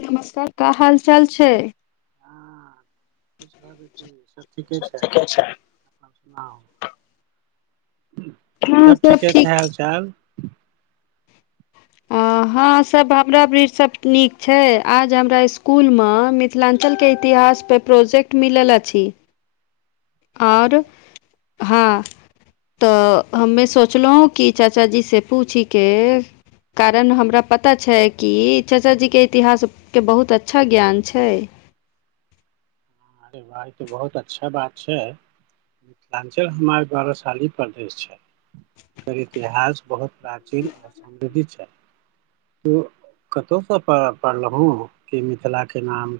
नमस्कार का हालचाल छैय। हँ सब ठीके छैय। हँ सब ठीके ठीक छैय हाल- चाल। आ हँ सब हमरा भी सब नीक छैय, आज हमरा स्कूल म मिथिलाञ्चल के इतिहास पे प्रोजेक्ट मिलल अछि। और अच्छा हँ त हमे सोचलौं कि चाचाजी से पूछिके कारण हमरा पता छैय कि चाचाजीके इतिहास के बहुत अच्छा ज्ञान छैय। अरे वाह इ त बहुत अच्छा बात छैय। मिथिलाञ्चल हमर गौरवशाली प्रदेश छैय। एकर इतिहास बहुत प्राचीन और समृद्ध छैय। त कतहुसँ प पढ़लहुँ कि मिथिलाके नाम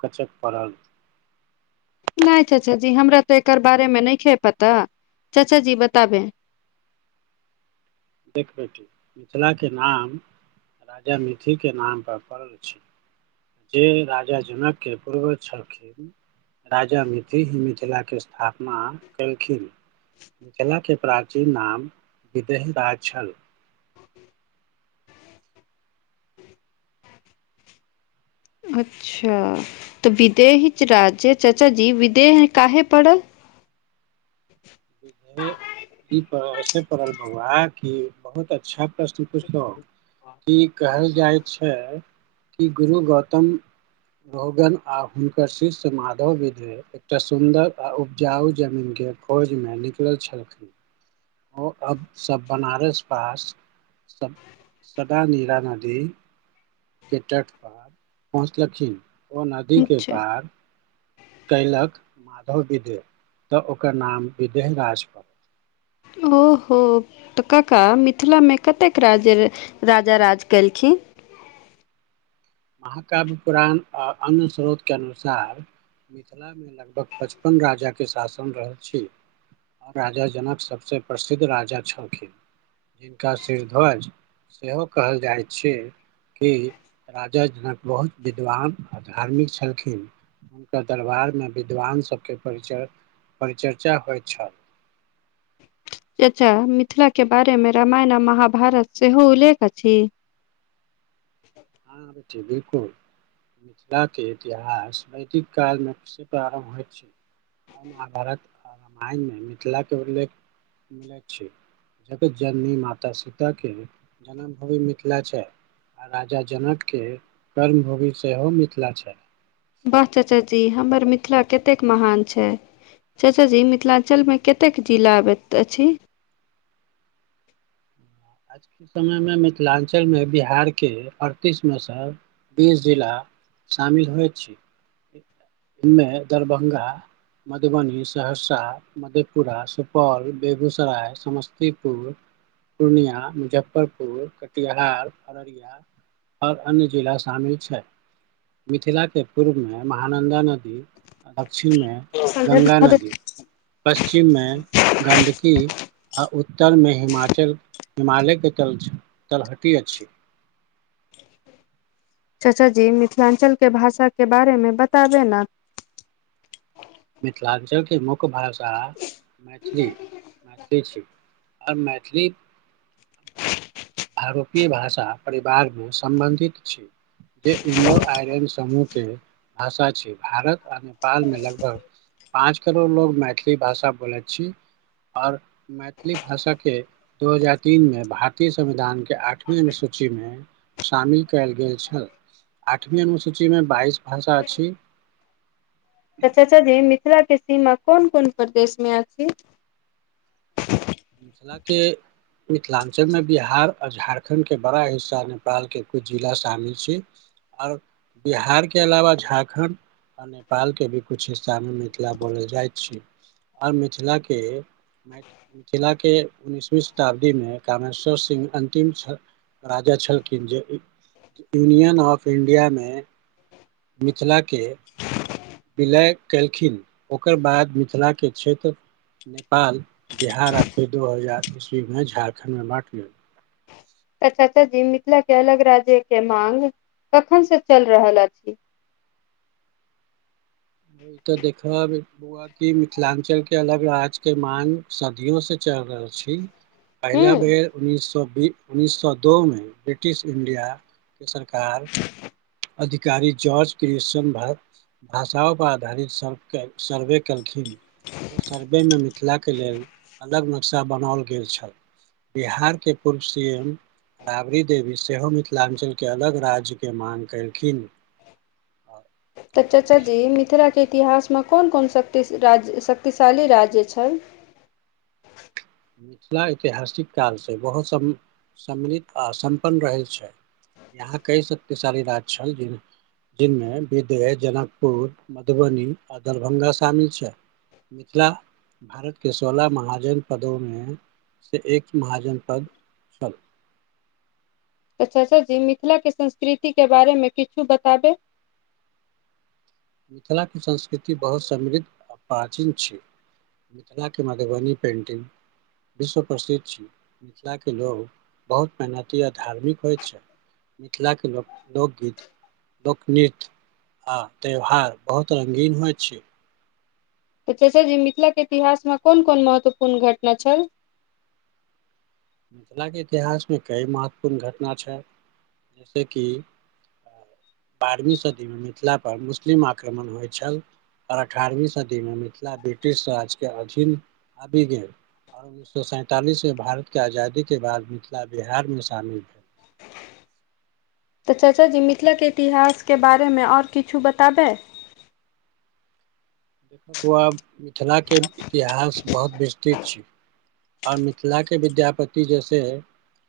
कचक परल नै चाचा जी हमरा त एकर बारेमे [unintelligible] पता चाचा जी बताबे। देख बेटी मिथिलाके नाम राजा मिथी के नाम पर पड़ल छैय। जे राजा जनकके पूर्वज छलखिन। राजा मिथी ही मिथिलाके स्थापना केलखिन। मिथिला के प्राचीन नाम विदेह राज छल। अच्छा त विदेही राज्य चाचा जी विदेह काहे पड़ल? इ ऐसे परल बौआ की बहुत अच्छा प्रश्न पुछलहु की कहल जाइ छैय कि गुरु गौतम रोगन आ हुनकर शिष्य माधव विदेह भेल एकटा सुन्दर आ उपजाउ जमीनके खोजमे निकलल छलखिन। ओ अब सब बनारस पास सद सदा नीरा नदी के तट पर पहुँचलखिन ओ नदीके अच्छा पार कयलक माधव विदेह त ओकर नाम विदेह राज प ओहो त कका मिथिलामे कतेक राज राजा राज केलखिन? महाकाव्य पुराण आ अन्य स्रोतके अनुसार मिथिलामे लगभग पचपन राजाके शासन रहल छी। आ राजा जनक सबसे प्रसिद्ध राजा छलखिन। जिनका सिरध्वज सेहो कहल जाइ छैय कि राजा जनक बहुत विद्वान आ धार्मिक छलखिन। हुनकर दरबारमे विद्वानसभके परिचय परिचर्चा होइत छल। चचा मिथिलाके बारेमे रामायण आ महाभारत सेहो उल्लेख अछि? हँ बेटी बिलकुल। मिथिलाके इतिहास वैदिक कालमे बेसी प्रारम्भ होइ छैय। आ महाभारत आ रामायणमे मिथिलाके उल्लेख मिलैत छी। जगत जननी माता सीताके जन्म भूमि मिथिला छैय आ राजा जनकके कर्मभूमि सेहो मिथिला छैय। वाह चचा जी हमर मिथिला केतेक महान छैय। चाचा जी मिथिलाञ्चलमे कतेक जिला अबैत अछि? आजके समयमे मिथिलाञ्चलमे बिहारके अड़तीसमे स बीस जिला सामिल हो छी। इमे दरभंगा मधुबनी, सहरसा, मधेपुरा, सुपौल, बेगूसराय समस्तीपुर पूर्णिया, मुजफ्फरपुर, कटिहार, अररिया आऔर अन्य जिला शामिल छै, मिथिला के पूर्वमे महान नन्दा नदी अक्षिणमे गङ्गा नदी। पश्चिममे गण्डकी। आ उत्तरमे हिमाचल, हिमालयके तल- तलहटी अछि। चचा जी मिथिलाञ्चल के भाषा के बारे में बताबे ने। मिथिलाक्षर के मुख्य भाषा। मैथिली-मैथिली छी, अब मैथिली आरोपीय भाषा परिवार में सम्बन्धित छी। जे इंडो आयरन समूह के भाषा छै, भारत आ नेपाल में लगभग पाँच करोड़ लोग मैथिली भाषा बोलैत छी, आओर मैथिली भाषा के दू हजार तीन मे भारतीय संविधान के आठवीं अनुसूची में शामिल कयल गेल छल। आठमी अनुसूची में बाइस भाषा अछी। तऽ चाचाी मिथिला के सीमा कोन- कोन प्रदेश मे अछि। मिथिला के। मिथिलाञ्चल में बिहार आ झारखण्ड के बड़ा हिस्सा नेपाल के कुछ जिला शामिल छै। आओर बिहार के अलावा झारखण्ड आ नेपाल के भी कुछ हिस्सा में मिथिला बोलल जाइत छै। आओर मिथिला के मिथिला के उन्नीसवीं शताब्दी में कामेश्वर सिंह अंतिम राजा छलखिन जे, यूनियन ऑफ इंडिया में मिथिला के विलय केलखिन, ओकर बाद मिथिलाके क्षेत्र नेपाल बिहार आ फेर दू हजार ईस्वी में झारखण्ड मे बाँट गेल। तऽ चाचा जी मिथिला के अलग राज्य के माग कखन से चल रहल अछि। ओहि तऽ देखबा ह कि मिथिलांचल के अलग राज्य के मांग सदियो से चल रहल छी। पहिला हूँ बेर उन्नीस सौ बी- उन्नीस सए दो में ब्रिटिश इंडिया के सरकार अधिकारी जॉर्ज क्रिस्न भाषा आधारित सर्व- सर्वे केलखिन। ओ सर्वेमे मिथिलाके लेल अलग नक्शा बनाओल गेल छल। बिहार के पूर्व सी एम राबड़ी देवी सेहो मिथिलाञ्चलके अलग राज्यके माँग कयेलखिन। ह [inaudible] तऽ चाचा जी मिथिलाके इतिहासमे कोन- कोन शक्ति राज शक्तिशाली राज्य छैन। मिथिला ऐतिहासिक कालसँ बहुत सम- सम्मिलित आ सम्पन्न रहै छै। यहाँ कई शत्तिशाली राज्य छल। जी नमे विदय, जनकपुर, मधुबनी आ दरभ्गा शामिल छै। मिथिला भारत के सोलह महाजन पदो में से एक महाजन पद छल तऽ चाचा जी मिथिलाक के संस्कृति के बारे में किछु बताबे। मिथिलाके संस्कृति बहुत समृद्ध आ प्राचीन छै मिथिलाके मधुबनी पेंटिंग विश्व प्रसिद्ध छी मिथिलाके लोग बहुत मेहनती आ धार्मिक होइत छथि मिथिलाके लोक लोकगीत लोकनृत्य आ त्यौहार बहुत रंगिन होइत छै तऽ चच्चा जी मिथिला के इतिहास मे कोन-कोन महत्वपूर्ण घटना छल मिथिलाके इतिहासमे कई महत्वपूर्ण घटना छल। जैसे कि बारमी सदीमे मिथिलापर मुस्लिम आक्रमण होइ छल आ अठारवी सदी मे मिथिला ब्रिटिश राज्वाज के अधीन आबि गेल आ उन्नीस सौ सैंतालिस में भारत के आजादी के बाद मिथिला बिहार में शामिल भेल तऽ चाचा जी मिथिलाके इतिहासके बारेमे ओर किछु बताबै देख बौआ मिथिलाके इतिहास बहुत विस्तृत छी और मिथिलाके विद्यापति जैसे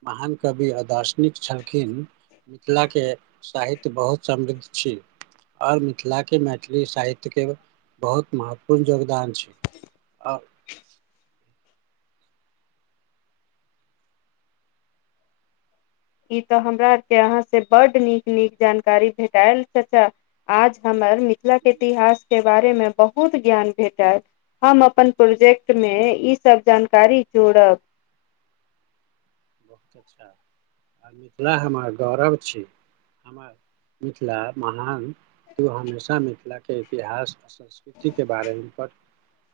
महान कवि अदार्शनिक छलखिन मिथिलाके साहित्य बहुत समृद्ध छी आर मिथिला के मैथिली साहित्य के बहुत महत्वपूर्ण योगदान छै आ ई तऽ हमरा आर के अहा से बड नीक-नीक जानकारी भेटाएल चच्चा आज हमर मिथिलाके इतिहासके बारेमे बहुत ज्ञान भेटेल हम अपन प्रोजेक्ट मे ई सब जानकारी जोड़ब बहुत अच्छा आ मिथिला हमर गौरव छै। मिथिला महान तू हमेशा मिथिला के इतिहास में स संकृति के बारेमे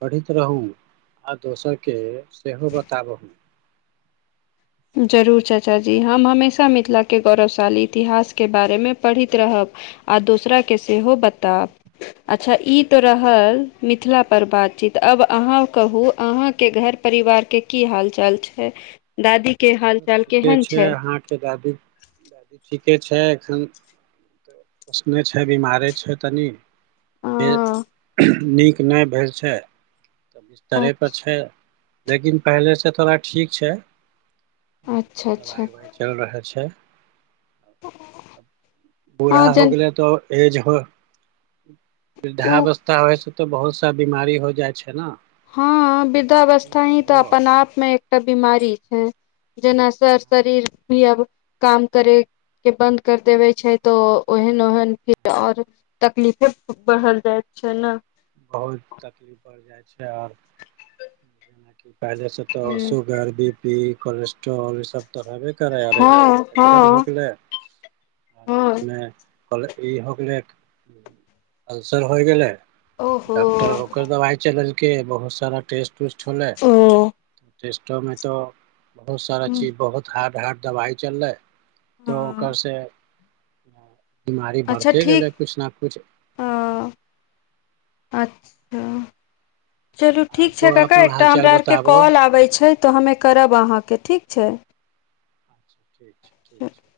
पढ़ैत रहू आ दोसरके सेहो बताबहू जरूर चाचा जी हम हमेशा मिथिलाके गौरवशाली इतिहासके बारेमे पढ़ैत रहब आ दोसरा के सेहो बताब अच्छा ई तऽ रहल मिथिलापर बातचीत आब अहाँ कहू अहाँके घर परिवार के की हाल चाल छै दादी के सब ठीके छै अहाँके दादी दादी ठीके छै एखनऽ पोसने छै बमारे छै तनी से अ नीक नहि भेल छै बिस्तरे पर अच्छा छै लेकिन पहिलेसँ थोड़ा ठीक छै। अच्छा अच्छा दबाइ-उबाइ चलि रहल छै हँ बूड़हा हो जन गेलै तऽ एज हो ओ वृद्धाअवस्था होए छै तऽ बहुत सारा बिमारी हो जाइ छै नऽ हँ वृद्धाअवस्था ही तऽ अपन आप मे एकटा बीमारी छै जेना सर शरीर भी अब काम करै के बन्द कर देबे छै तऽ ओहन ओहन फेर ओर तकलीफे बढ़ल जाइत छै नऽ बहुत तकलीफ बढ़ जाइ छै आर जेनाकि पहिले से तऽ हूँ sugar B P cholesterol ई सब तो हेबे करैरठ हँ इन्फेक्शन हो हँ गेलै आ हँ बीचमे कल ई हो गेलै अल्सर हो गेलै ओहो डॉक्टर ओकर दबाइ चलेलकै बहुत सारा टेस्ट उस्ट होलै ओ टेस्टो में तऽ बहुत सारा चीज बहुत हार्ड हार्ड दवाइ चलले तऽ हँ ओकर से नै बिमारी बढ़ते गेलै कुछ न कुछ हां अच्छा चलू ठीक छै आर कका अपन एकटा हालचाल हमरा आरके बताबह कॉल आबय छै तऽ हमे करब अहाँके ठीक छै। अच्छा, ठीक छै, ठीक छै।